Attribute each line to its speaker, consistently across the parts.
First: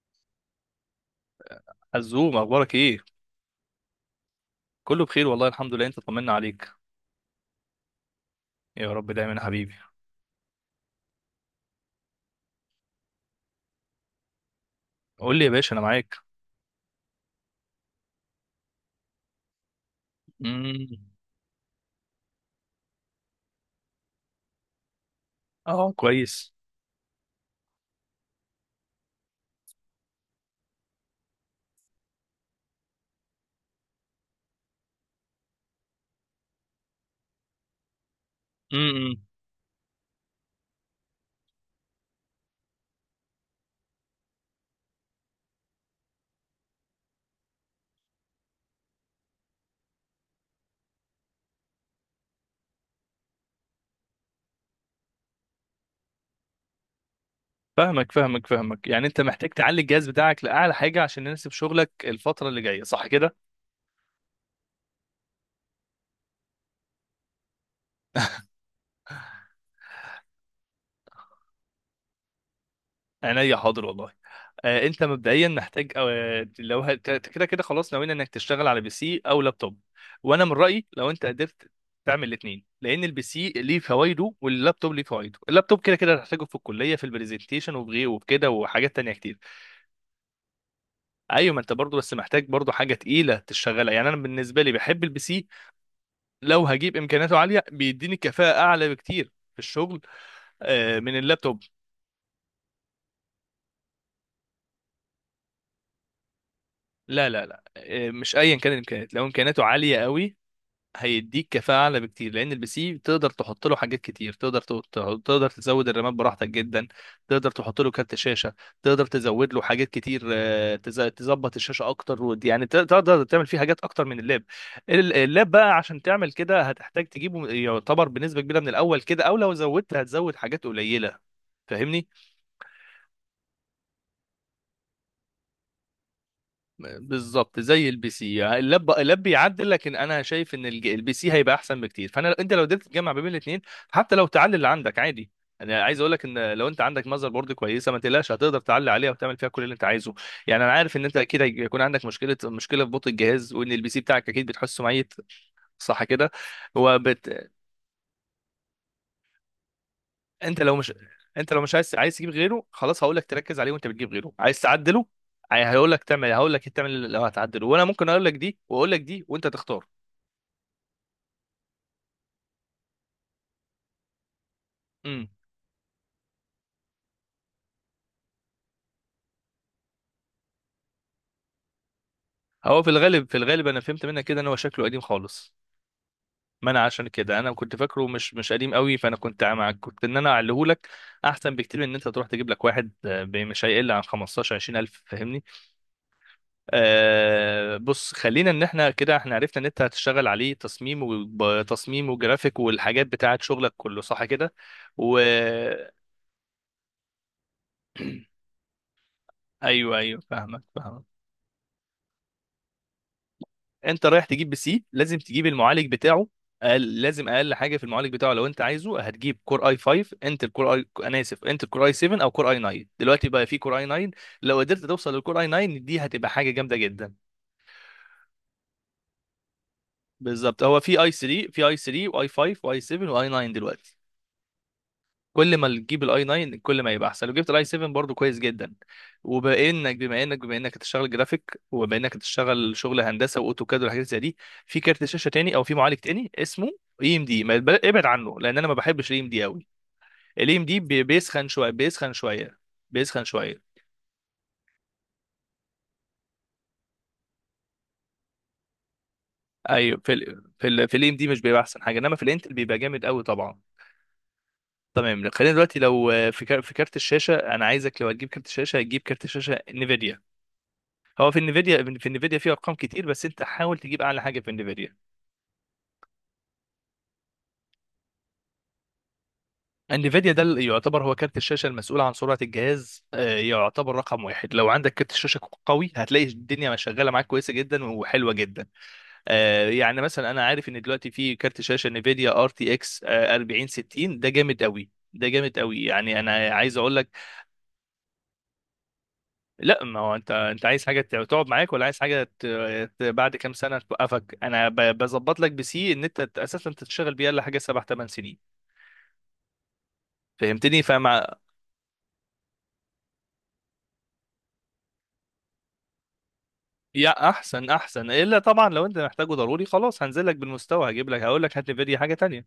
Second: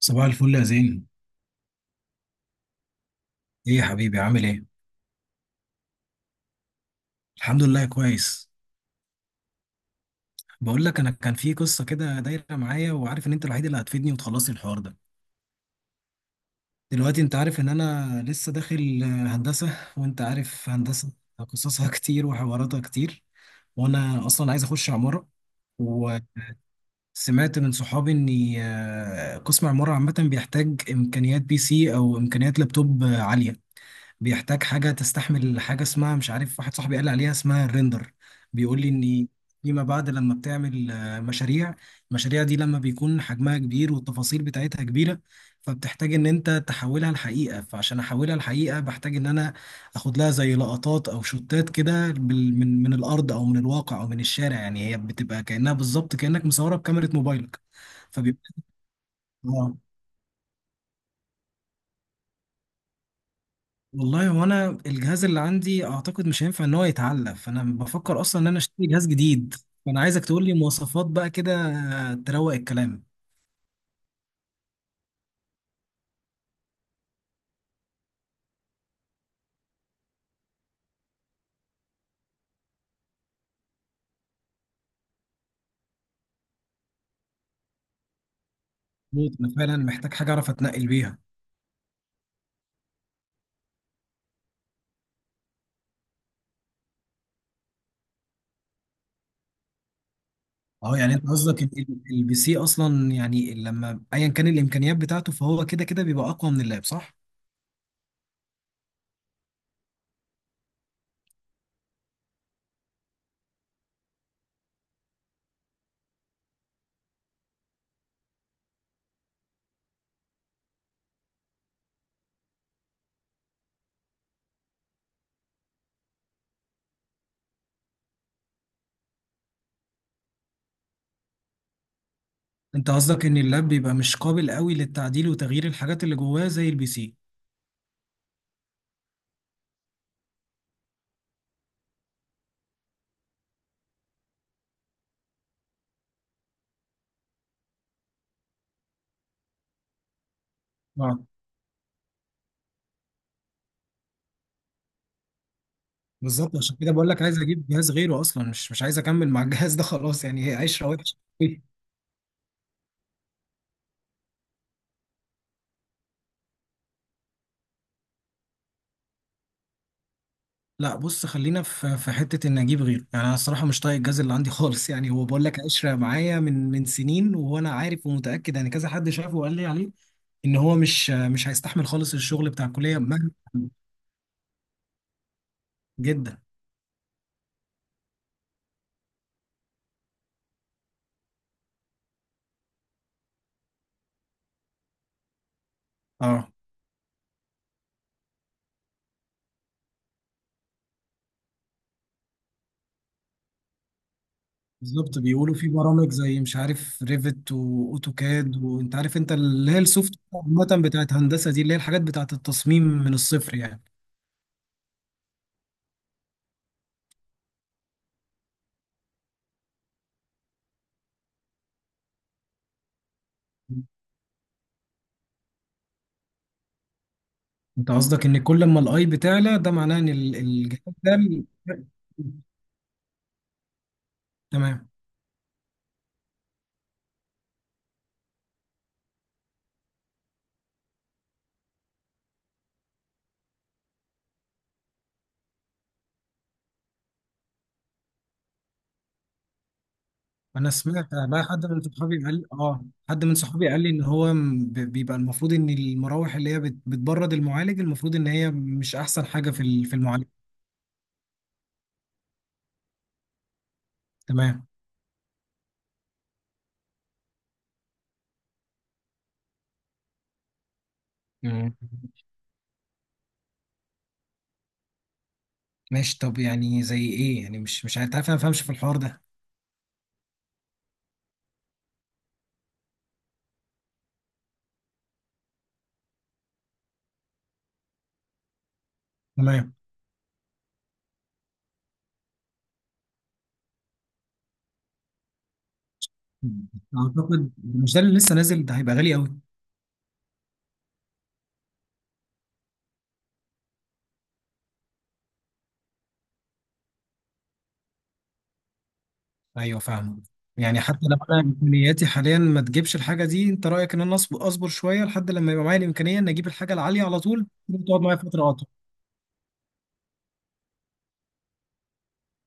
Speaker 1: صباح الفل يا زين.
Speaker 2: عزوم، اخبارك ايه؟
Speaker 1: ايه يا حبيبي عامل ايه؟
Speaker 2: كله بخير والله، الحمد لله. انت طمنا عليك.
Speaker 1: الحمد لله كويس.
Speaker 2: يا رب دايما يا حبيبي.
Speaker 1: بقول لك انا كان في قصه كده دايره معايا، وعارف ان انت الوحيد اللي هتفيدني وتخلصي الحوار ده.
Speaker 2: قول لي يا باشا، انا معاك.
Speaker 1: دلوقتي انت عارف ان انا لسه داخل هندسه، وانت عارف هندسه
Speaker 2: امم.
Speaker 1: قصصها كتير وحواراتها كتير. وانا اصلا عايز اخش عماره.
Speaker 2: اه كويس.
Speaker 1: وسمعت من صحابي ان قسم عماره عامه بيحتاج امكانيات بي سي او امكانيات لابتوب عاليه. بيحتاج حاجة تستحمل، حاجة اسمها مش عارف، واحد صاحبي قال لي عليها اسمها الريندر. بيقول لي
Speaker 2: امم.
Speaker 1: ان فيما بعد لما بتعمل مشاريع، المشاريع دي لما بيكون حجمها كبير والتفاصيل بتاعتها كبيرة، فبتحتاج ان انت تحولها لحقيقة. فعشان احولها لحقيقة بحتاج ان انا اخد لها زي لقطات او شوتات كده من الارض او من الواقع او من الشارع، يعني هي بتبقى كأنها بالظبط كأنك مصورها بكاميرا موبايلك.
Speaker 2: فاهمك
Speaker 1: فبيبقى.
Speaker 2: فاهمك فاهمك، يعني انت محتاج
Speaker 1: آه.
Speaker 2: تعلي الجهاز بتاعك لاعلى حاجه عشان يناسب شغلك الفتره اللي جايه، صح كده؟
Speaker 1: والله هو انا الجهاز اللي عندي اعتقد مش هينفع ان هو يتعلق، فانا بفكر اصلا ان انا اشتري جهاز جديد. فانا عايزك تقول لي مواصفات بقى كده، تروق الكلام.
Speaker 2: عينيا، حاضر والله. انت مبدئيا محتاج، لو كده كده خلاص، ناويين انك تشتغل على بي سي او لابتوب. وانا من رايي لو انت قدرت تعمل الاثنين، لان البي سي ليه فوائده واللابتوب ليه فوائده. اللابتوب كده كده هتحتاجه في الكليه، في البرزنتيشن وفي غيره وفي كده، وحاجات تانية كتير.
Speaker 1: انا فعلا محتاج حاجه اعرف اتنقل بيها.
Speaker 2: ايوه، ما انت برضو بس محتاج برضو حاجه تقيله تشتغلها. يعني انا بالنسبه لي بحب البي سي، لو هجيب امكانياته عاليه بيديني كفاءه اعلى بكتير في الشغل
Speaker 1: اه، يعني
Speaker 2: من
Speaker 1: انت
Speaker 2: اللابتوب.
Speaker 1: قصدك البي سي اصلا، يعني لما ايا كان الامكانيات بتاعته، فهو كده كده بيبقى اقوى من اللاب، صح؟
Speaker 2: لا لا لا، مش ايا كان الامكانيات. لو امكانياته عاليه قوي هيديك كفاءة أعلى بكتير، لأن البي سي تقدر تحط له حاجات كتير. تقدر تقدر تزود الرامات براحتك جدا، تقدر تحط له كارت شاشة، تقدر تزود له حاجات كتير. تظبط الشاشة أكتر، يعني تقدر تعمل فيه حاجات أكتر من اللاب. اللاب بقى عشان تعمل كده هتحتاج تجيبه يعتبر بنسبة كبيرة من الأول كده، أو لو زودت هتزود حاجات قليلة. فاهمني؟
Speaker 1: انت قصدك ان اللاب بيبقى مش قابل قوي للتعديل وتغيير الحاجات اللي جواه زي البي سي.
Speaker 2: بالظبط زي البي سي. اللاب بيعدل، لكن انا شايف ان البي سي هيبقى احسن بكتير. فانا انت لو قدرت تجمع ما بين الاثنين، حتى لو تعلي اللي عندك عادي. انا عايز اقول لك ان لو انت عندك ماذر بورد كويسه، ما تقلقش، هتقدر تعلي عليها وتعمل فيها كل اللي انت عايزه. يعني انا عارف ان انت
Speaker 1: اه،
Speaker 2: اكيد هيكون عندك مشكله في بطء الجهاز، وان البي سي بتاعك اكيد بتحسه ميت، صح كده؟
Speaker 1: بالظبط، عشان كده بقول لك عايز
Speaker 2: وبت...
Speaker 1: اجيب جهاز غيره اصلا، مش عايز اكمل مع الجهاز ده خلاص، يعني هي
Speaker 2: انت لو
Speaker 1: عشره
Speaker 2: مش
Speaker 1: وحشه.
Speaker 2: انت لو مش عايز تجيب غيره، خلاص هقول لك تركز عليه. وانت بتجيب غيره، عايز تعدله، هقول لك تعمل لو هتعدله، وانا ممكن اقول لك دي واقول لك دي وانت تختار.
Speaker 1: لا، بص، خلينا في حته ان اجيب غيره. يعني انا الصراحه مش طايق الجاز اللي عندي خالص، يعني هو
Speaker 2: امم.
Speaker 1: بقول لك قشره معايا من سنين، وانا عارف ومتاكد، يعني كذا حد شافه وقال لي عليه ان هو مش هيستحمل خالص الشغل بتاع
Speaker 2: هو في
Speaker 1: الكليه
Speaker 2: الغالب،
Speaker 1: مهما كان.
Speaker 2: انا فهمت منك كده ان هو شكله قديم خالص.
Speaker 1: جدا.
Speaker 2: ما انا عشان كده، انا كنت فاكره مش قديم قوي، فانا كنت معاك، كنت انا اعليه لك، احسن بكتير من ان انت تروح تجيب لك واحد، مش هيقل عن 15 20 الف. فاهمني؟
Speaker 1: اه،
Speaker 2: بص، خلينا ان احنا كده احنا عرفنا ان انت هتشتغل عليه تصميم، وتصميم وجرافيك والحاجات بتاعه شغلك كله، صح كده؟ و
Speaker 1: بالظبط، بيقولوا في برامج زي مش عارف ريفت واوتوكاد، وانت عارف انت اللي هي
Speaker 2: ايوه
Speaker 1: السوفت
Speaker 2: ايوه، فاهمك
Speaker 1: عامه
Speaker 2: فاهمك.
Speaker 1: بتاعت هندسه دي، اللي هي الحاجات بتاعت التصميم من الصفر يعني.
Speaker 2: انت رايح تجيب بي سي لازم تجيب المعالج بتاعه. أقل لازم اقل حاجه في المعالج بتاعه لو انت عايزه، هتجيب كور اي 5. انتل كور اي انا اسف، انتل كور اي 7 او كور اي 9. دلوقتي بقى في كور اي 9، لو قدرت توصل للكور اي 9 دي هتبقى حاجه جامده جدا.
Speaker 1: انت قصدك ان كل ما الاي بتعلى، ده معناه ان
Speaker 2: بالظبط، هو
Speaker 1: الجهاز
Speaker 2: في اي
Speaker 1: ده.
Speaker 2: 3 في اي 3 واي 5 واي 7 واي 9 دلوقتي.
Speaker 1: تمام.
Speaker 2: كل ما تجيب الاي 9 كل ما يبقى احسن، لو جبت الاي 7 برضو كويس جدا. وبانك بما انك بما انك هتشتغل جرافيك، وبما انك هتشتغل شغل هندسه واوتوكاد والحاجات زي دي، في كارت شاشه تاني او في معالج تاني اسمه اي ام دي، ما يتبل- ابعد عنه لان انا ما بحبش الاي ام دي قوي. الاي ام
Speaker 1: انا
Speaker 2: دي
Speaker 1: سمعت بقى
Speaker 2: بيسخن
Speaker 1: حد
Speaker 2: شويه،
Speaker 1: من
Speaker 2: بيسخن
Speaker 1: صحابي قال،
Speaker 2: شويه،
Speaker 1: اه،
Speaker 2: بيسخن
Speaker 1: حد من صحابي
Speaker 2: شويه.
Speaker 1: قال لي ان هو بيبقى المفروض ان المراوح اللي هي بتبرد المعالج، المفروض ان هي مش احسن حاجه في في
Speaker 2: ايوه،
Speaker 1: المعالج.
Speaker 2: في الاي ام دي مش بيبقى احسن حاجه، انما في الانتل بيبقى جامد قوي طبعا.
Speaker 1: تمام.
Speaker 2: تمام، خلينا دلوقتي. لو في كارت الشاشه، انا عايزك لو هتجيب كارت الشاشه هتجيب كارت شاشه نيفيديا. هو في
Speaker 1: مم.
Speaker 2: انفيديا، فيه ارقام كتير، بس انت حاول تجيب اعلى حاجه في انفيديا.
Speaker 1: ماشي، طب يعني زي ايه؟ يعني مش عارف، عارف انا ما فاهمش في الحوار ده.
Speaker 2: انفيديا ده اللي يعتبر هو كارت الشاشه المسؤول عن سرعه الجهاز، يعتبر رقم واحد. لو عندك كارت الشاشه قوي هتلاقي الدنيا شغاله معاك كويسه جدا وحلوه جدا.
Speaker 1: تمام.
Speaker 2: يعني مثلا انا عارف ان دلوقتي في كارت شاشه انفيديا ار تي اكس 4060، ده جامد قوي، ده جامد قوي، يعني انا عايز اقول لك.
Speaker 1: اعتقد مش ده اللي لسه نازل، ده هيبقى غالي قوي.
Speaker 2: لا ما هو انت، عايز حاجه تقعد معاك، ولا عايز حاجه ت... بعد كام سنه توقفك؟ انا ب... بظبط لك بسي ان انت اساسا تشتغل بيها لحاجه 7 8 سنين.
Speaker 1: ايوه فاهمه. يعني
Speaker 2: فهمتني؟
Speaker 1: حتى لو انا امكانياتي حاليا ما تجيبش الحاجه دي، انت رايك ان انا اصبر شويه لحد لما يبقى معايا الامكانيه ان اجيب الحاجه العاليه
Speaker 2: يا
Speaker 1: على طول؟
Speaker 2: احسن
Speaker 1: تقعد
Speaker 2: احسن.
Speaker 1: معايا
Speaker 2: الا
Speaker 1: فتره اطول.
Speaker 2: طبعا لو انت محتاجه ضروري، خلاص هنزل لك بالمستوى، هجيب لك هقول لك هات نفيديا حاجه تانية.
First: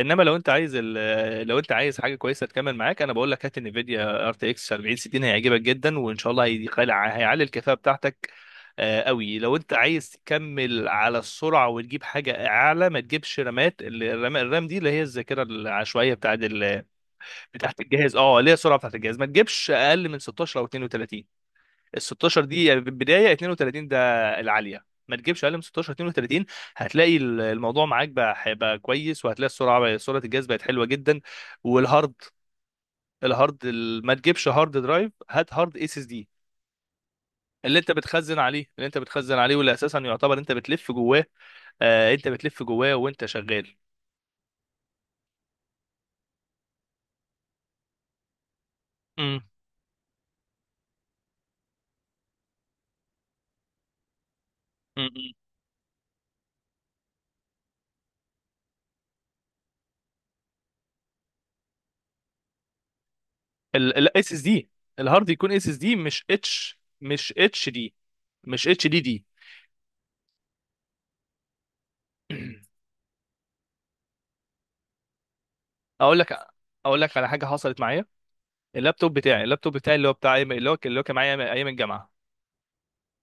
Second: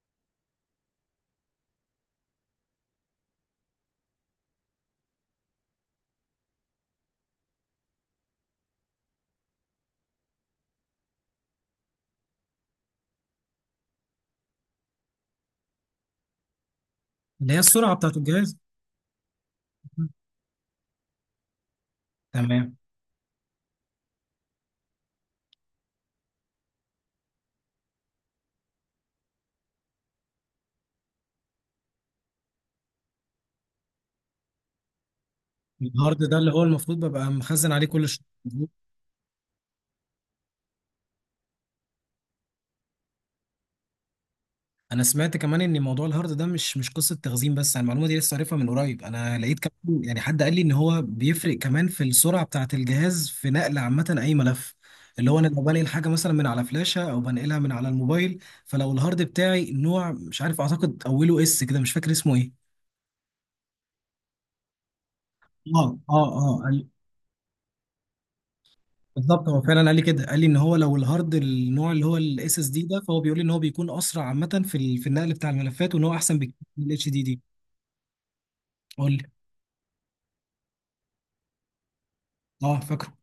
Speaker 2: انما لو انت عايز ال... لو انت عايز حاجه كويسه تكمل معاك، انا بقول لك هات نفيديا ار تي اكس 4060، هيعجبك جدا، وان شاء الله هيعلي الكفاءه بتاعتك قوي. لو انت عايز تكمل على السرعه وتجيب حاجه اعلى، ما تجيبش رامات. الرام دي اللي هي الذاكره العشوائيه بتاعت ال...
Speaker 1: اللي هي
Speaker 2: بتاعت
Speaker 1: السرعه
Speaker 2: الجهاز،
Speaker 1: بتاعت
Speaker 2: اللي هي
Speaker 1: الجهاز.
Speaker 2: السرعه بتاعت الجهاز، ما تجيبش اقل من 16 او 32. ال 16 دي
Speaker 1: تمام.
Speaker 2: يعني بدايه، 32 ده العاليه. ما تجيبش اقل من 16 32، هتلاقي الموضوع معاك بقى هيبقى كويس، وهتلاقي السرعه بقى، سرعه الجهاز بقت حلوه جدا. والهارد، ما تجيبش هارد درايف، هات هارد اس اس
Speaker 1: الهارد
Speaker 2: دي.
Speaker 1: ده اللي هو المفروض ببقى مخزن عليه كل شيء.
Speaker 2: اللي انت بتخزن عليه، واللي اساسا يعتبر انت بتلف جواه. انت بتلف جواه وانت شغال.
Speaker 1: انا سمعت كمان ان موضوع الهارد ده مش قصه تخزين بس، انا المعلومه دي لسه عارفها من قريب. انا
Speaker 2: امم.
Speaker 1: لقيت كمان يعني حد قال لي ان هو بيفرق كمان في السرعه بتاعه الجهاز في نقل عامه اي ملف، اللي هو انا لو بنقل حاجه مثلا من على فلاشه او بنقلها من على الموبايل. فلو الهارد بتاعي نوع مش عارف، اعتقد اوله اس كده، مش فاكر اسمه ايه.
Speaker 2: الاس اس دي، الهارد يكون اس اس دي،
Speaker 1: اه، اه، اه.
Speaker 2: مش اتش دي، مش اتش دي دي.
Speaker 1: بالظبط، هو فعلا قال لي كده، قال لي ان هو لو الهارد النوع اللي هو الاس اس دي ده، فهو بيقول لي ان هو بيكون اسرع عامه في في النقل بتاع الملفات، وان هو
Speaker 2: اقول لك
Speaker 1: احسن بكتير من
Speaker 2: اقول
Speaker 1: الاتش
Speaker 2: لك
Speaker 1: دي
Speaker 2: على
Speaker 1: دي.
Speaker 2: حاجه حصلت معايا.
Speaker 1: قول لي.
Speaker 2: اللابتوب بتاعي اللي هو اللي هو كان معايا ايام الجامعه.
Speaker 1: اه فاكره.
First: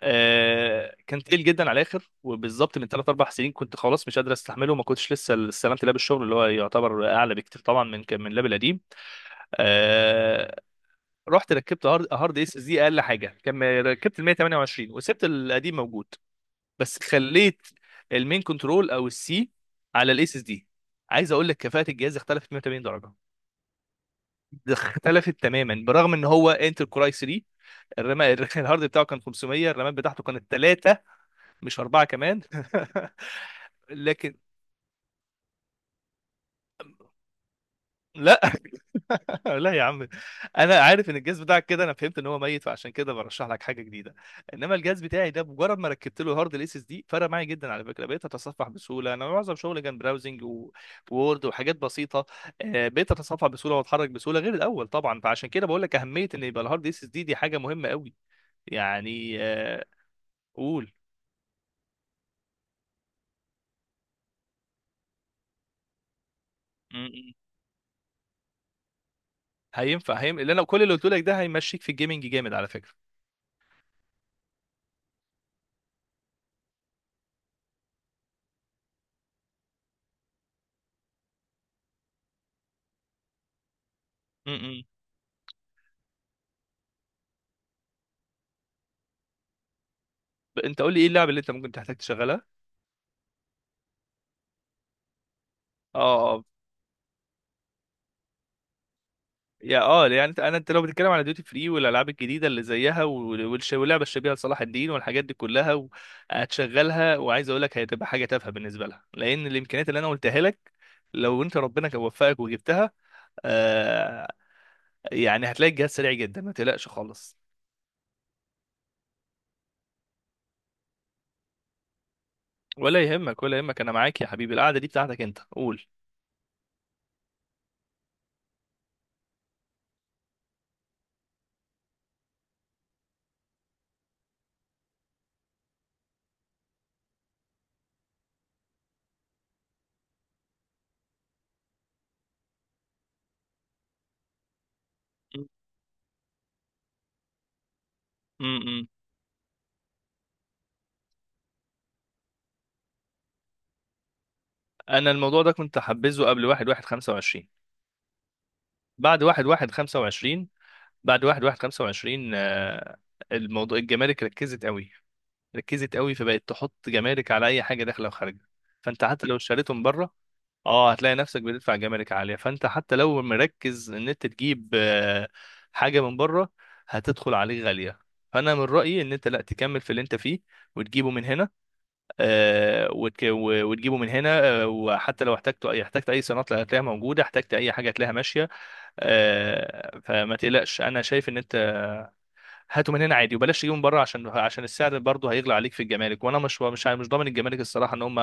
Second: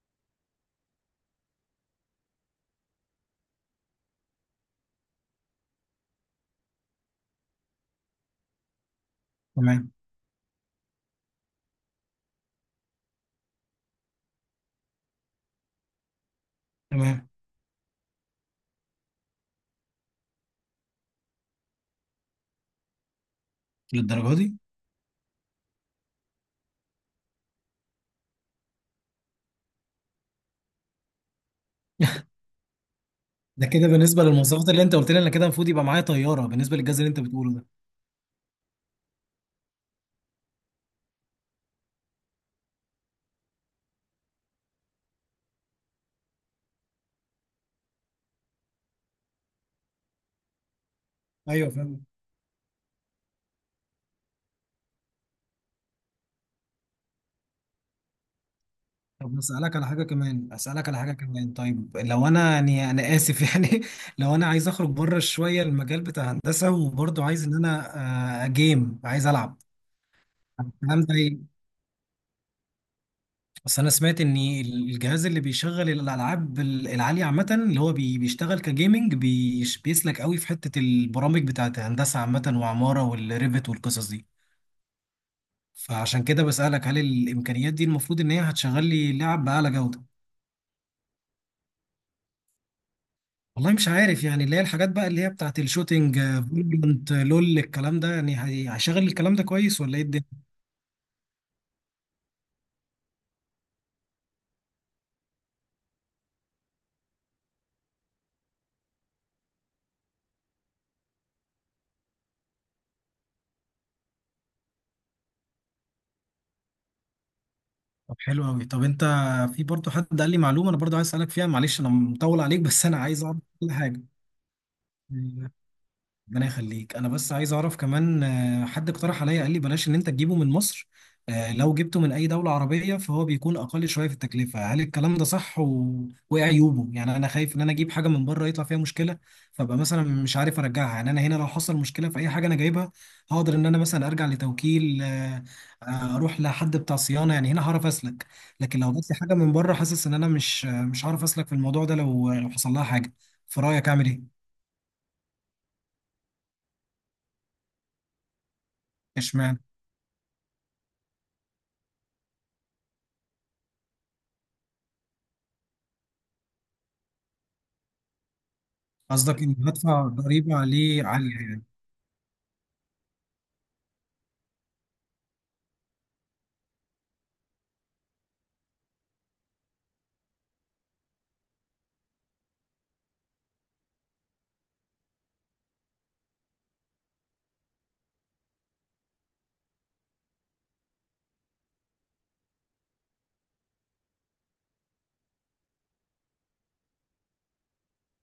Speaker 2: كان تقيل جدا على الاخر، وبالظبط من 3 4 سنين كنت خلاص مش قادر استحمله، وما كنتش لسه استلمت لاب الشغل اللي هو يعتبر اعلى بكتير طبعا من اللاب القديم.
Speaker 1: تمام.
Speaker 2: آه رحت ركبت هارد، اس اس دي، اقل حاجه كان ركبت ال 128، وسبت القديم موجود، بس
Speaker 1: تمام،
Speaker 2: خليت المين كنترول او السي على الاس اس دي. عايز اقول لك كفاءه الجهاز اختلفت 180 درجه،
Speaker 1: للدرجه دي؟
Speaker 2: اختلفت تماما، برغم ان هو انتل كوراي 3، الرام الهارد بتاعه كان 500، الرامات بتاعته كانت 3، مش 4 كمان
Speaker 1: ده كده بالنسبه
Speaker 2: لكن
Speaker 1: للمواصفات اللي انت قلت لي، انا كده المفروض يبقى معايا طياره بالنسبه للجهاز اللي انت بتقوله ده.
Speaker 2: لا، لا يا عم، انا عارف ان الجهاز بتاعك كده، انا فهمت ان هو ميت، فعشان كده برشح لك حاجه جديده. انما الجهاز بتاعي ده مجرد ما ركبت له هارد الاس اس دي فرق معايا جدا، على فكره بقيت اتصفح بسهوله، انا معظم شغلي كان براوزنج ووورد
Speaker 1: ايوه
Speaker 2: وحاجات
Speaker 1: فاهم.
Speaker 2: بسيطه. بقيت اتصفح بسهوله واتحرك بسهوله غير الاول طبعا. فعشان كده بقول لك اهميه ان يبقى الهارد اس اس دي دي حاجه مهمه قوي، يعني.
Speaker 1: طب اسالك
Speaker 2: قول.
Speaker 1: على حاجه كمان، طيب لو انا، يعني انا اسف يعني، لو انا عايز اخرج بره شويه المجال بتاع هندسه، وبرضه عايز ان انا جيم، عايز العب
Speaker 2: هينفع، اللي انا كل اللي
Speaker 1: الكلام
Speaker 2: قلته
Speaker 1: ده.
Speaker 2: لك ده هيمشيك في الجيمنج جامد على فكره.
Speaker 1: بس انا سمعت ان الجهاز اللي بيشغل الالعاب العاليه عامه، اللي هو بيشتغل كجيمنج، بيسلك قوي في حته البرامج بتاعت هندسه عامه وعماره والريفت والقصص دي.
Speaker 2: امم.
Speaker 1: فعشان كده بسالك، هل الامكانيات دي المفروض ان هي هتشغل لي لعب باعلى جوده؟
Speaker 2: انت قول لي ايه اللعبه اللي انت ممكن تحتاج تشغلها؟
Speaker 1: والله مش عارف يعني، اللي هي الحاجات بقى اللي هي بتاعت
Speaker 2: اه
Speaker 1: الشوتينج،
Speaker 2: اه،
Speaker 1: فالورانت، لول، الكلام ده يعني هيشغل الكلام ده
Speaker 2: يا
Speaker 1: كويس ولا ايه
Speaker 2: اه
Speaker 1: الدنيا؟
Speaker 2: يعني انت لو بتتكلم على ديوتي فري والالعاب الجديده اللي زيها واللعبه الشبيهه لصلاح الدين والحاجات دي كلها، هتشغلها، وعايز اقول لك هتبقى حاجه تافهه بالنسبه لها، لان الامكانيات اللي انا قلتها لك لو انت ربنا كان وفقك وجبتها، آه يعني هتلاقي الجهاز سريع جدا، ما تقلقش خالص.
Speaker 1: طب حلو قوي. طب انت، في برضه حد قال لي معلومه، انا برضه عايز اسالك فيها. معلش انا مطول عليك، بس انا
Speaker 2: ولا
Speaker 1: عايز اعرف
Speaker 2: يهمك، ولا
Speaker 1: كل
Speaker 2: يهمك، انا
Speaker 1: حاجه.
Speaker 2: معاك يا حبيبي، القعده دي بتاعتك انت، قول.
Speaker 1: ربنا يخليك. انا بس عايز اعرف كمان، حد اقترح عليا قال لي بلاش ان انت تجيبه من مصر، لو جبته من اي دولة عربية فهو بيكون اقل شوية في التكلفة. هل الكلام ده صح؟ وايه عيوبه؟ يعني انا خايف ان انا اجيب حاجة من بره يطلع فيها مشكلة، فابقى مثلا مش عارف ارجعها. يعني انا هنا لو حصل مشكلة في اي حاجة انا جايبها، هقدر ان انا مثلا ارجع لتوكيل، اروح لحد بتاع صيانة، يعني هنا هعرف اسلك. لكن
Speaker 2: امم.
Speaker 1: لو جبت لي حاجة من بره، حاسس ان انا مش مش هعرف اسلك في الموضوع ده لو حصل لها حاجة. في رأيك اعمل ايه؟
Speaker 2: انا الموضوع ده كنت حبذه قبل 1 1 25. بعد
Speaker 1: اشمعنى؟
Speaker 2: 1 1 25 بعد 1 1 25، الموضوع الجمارك ركزت قوي، ركزت قوي، فبقت تحط جمارك على اي حاجه داخله وخارجه. فانت حتى لو
Speaker 1: قصدك إن
Speaker 2: اشتريتهم
Speaker 1: هدفع
Speaker 2: بره،
Speaker 1: ضريبة
Speaker 2: اه
Speaker 1: عليه
Speaker 2: هتلاقي
Speaker 1: عالية
Speaker 2: نفسك
Speaker 1: يعني؟
Speaker 2: بتدفع جمارك عاليه. فانت حتى لو مركز ان انت تجيب حاجه من بره، هتدخل عليك غاليه. فانا من رايي ان انت لا تكمل في اللي انت فيه وتجيبه من هنا. وحتى لو احتجت اي صيانات هتلاقيها موجوده، احتجت اي حاجه هتلاقيها ماشيه. فما تقلقش، انا شايف ان انت هاته من هنا عادي، وبلاش تجيبه من بره، عشان السعر برضه هيغلى عليك في الجمارك. وانا مش ضامن الجمارك الصراحه ان هم،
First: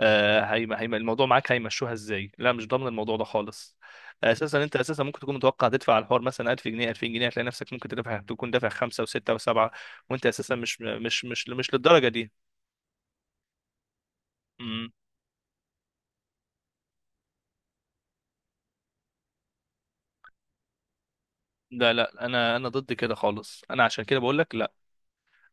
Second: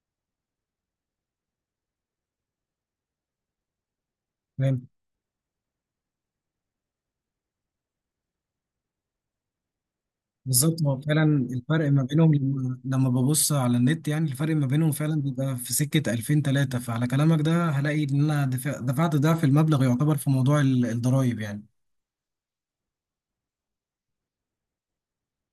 Speaker 2: الموضوع معاك هيمشوها ازاي، لا مش ضامن الموضوع ده خالص.
Speaker 1: فاهم.
Speaker 2: اساسا ممكن تكون متوقع تدفع على الحوار مثلا 1000 جنيه 2000 جنيه، هتلاقي نفسك ممكن تدفع، تكون دافع خمسه وسته وسبعه، وانت اساسا
Speaker 1: بالظبط، هو فعلا
Speaker 2: مش
Speaker 1: الفرق ما
Speaker 2: للدرجه دي.
Speaker 1: بينهم، لما ببص على النت يعني، الفرق ما بينهم فعلا بيبقى في سكة 2000 3، فعلى كلامك ده هلاقي إن أنا دفعت ضعف المبلغ يعتبر في موضوع الضرايب يعني.
Speaker 2: لا لا، انا ضد كده خالص، انا عشان كده بقول لك لا.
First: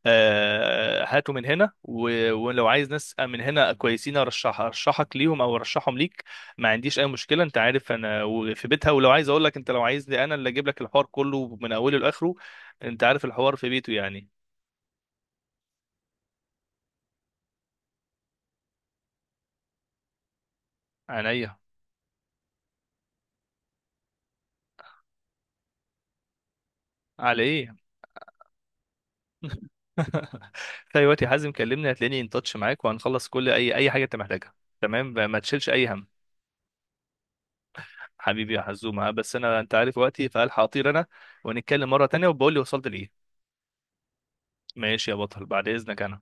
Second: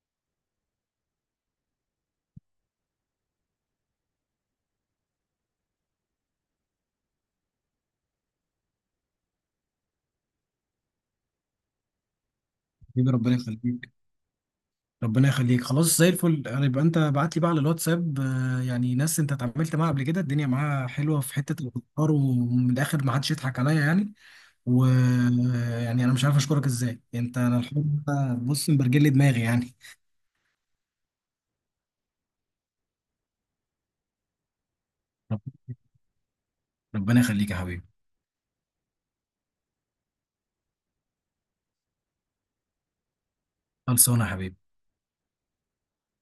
Speaker 2: هاتوا من هنا، ولو عايز ناس من هنا كويسين ارشح، ارشحك ليهم، او ارشحهم ليك، ما عنديش اي مشكله. انت عارف انا، في بيتها، ولو عايز اقول لك انت لو عايزني انا اللي اجيب لك الحوار كله من اوله لاخره. انت
Speaker 1: حبيبي
Speaker 2: عارف
Speaker 1: ربنا
Speaker 2: الحوار في بيته
Speaker 1: يخليك.
Speaker 2: يعني.
Speaker 1: ربنا يخليك، خلاص زي الفل، يبقى أنت بعت لي بقى على الواتساب، يعني ناس أنت اتعاملت معاها قبل كده، الدنيا معاها حلوة في
Speaker 2: عينيا.
Speaker 1: حتة الأفكار، ومن الآخر ما حدش يضحك عليا يعني. ويعني انا مش عارف اشكرك ازاي، انت
Speaker 2: على
Speaker 1: انا
Speaker 2: ايه؟
Speaker 1: الحمد لله بص مبرجل لي دماغي يعني.
Speaker 2: في اي وقت يا حازم كلمني، هتلاقيني ان تاتش معاك، وهنخلص كل اي حاجه انت محتاجها. تمام، ما
Speaker 1: رب-
Speaker 2: تشيلش اي هم.
Speaker 1: ربنا يخليك يا حبيبي.
Speaker 2: حبيبي يا حزومة، بس أنت عارف وقتي، فألحق أطير أنا، ونتكلم مرة تانية وبقول لي وصلت لإيه.
Speaker 1: خلصانه يا حبيبي.
Speaker 2: ماشي يا بطل، بعد إذنك أنا.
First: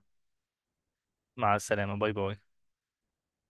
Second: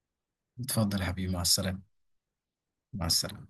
Speaker 1: اتفضل يا حبيبي، مع
Speaker 2: مع
Speaker 1: السلامه.
Speaker 2: السلامة، باي باي.
Speaker 1: مع السلامه.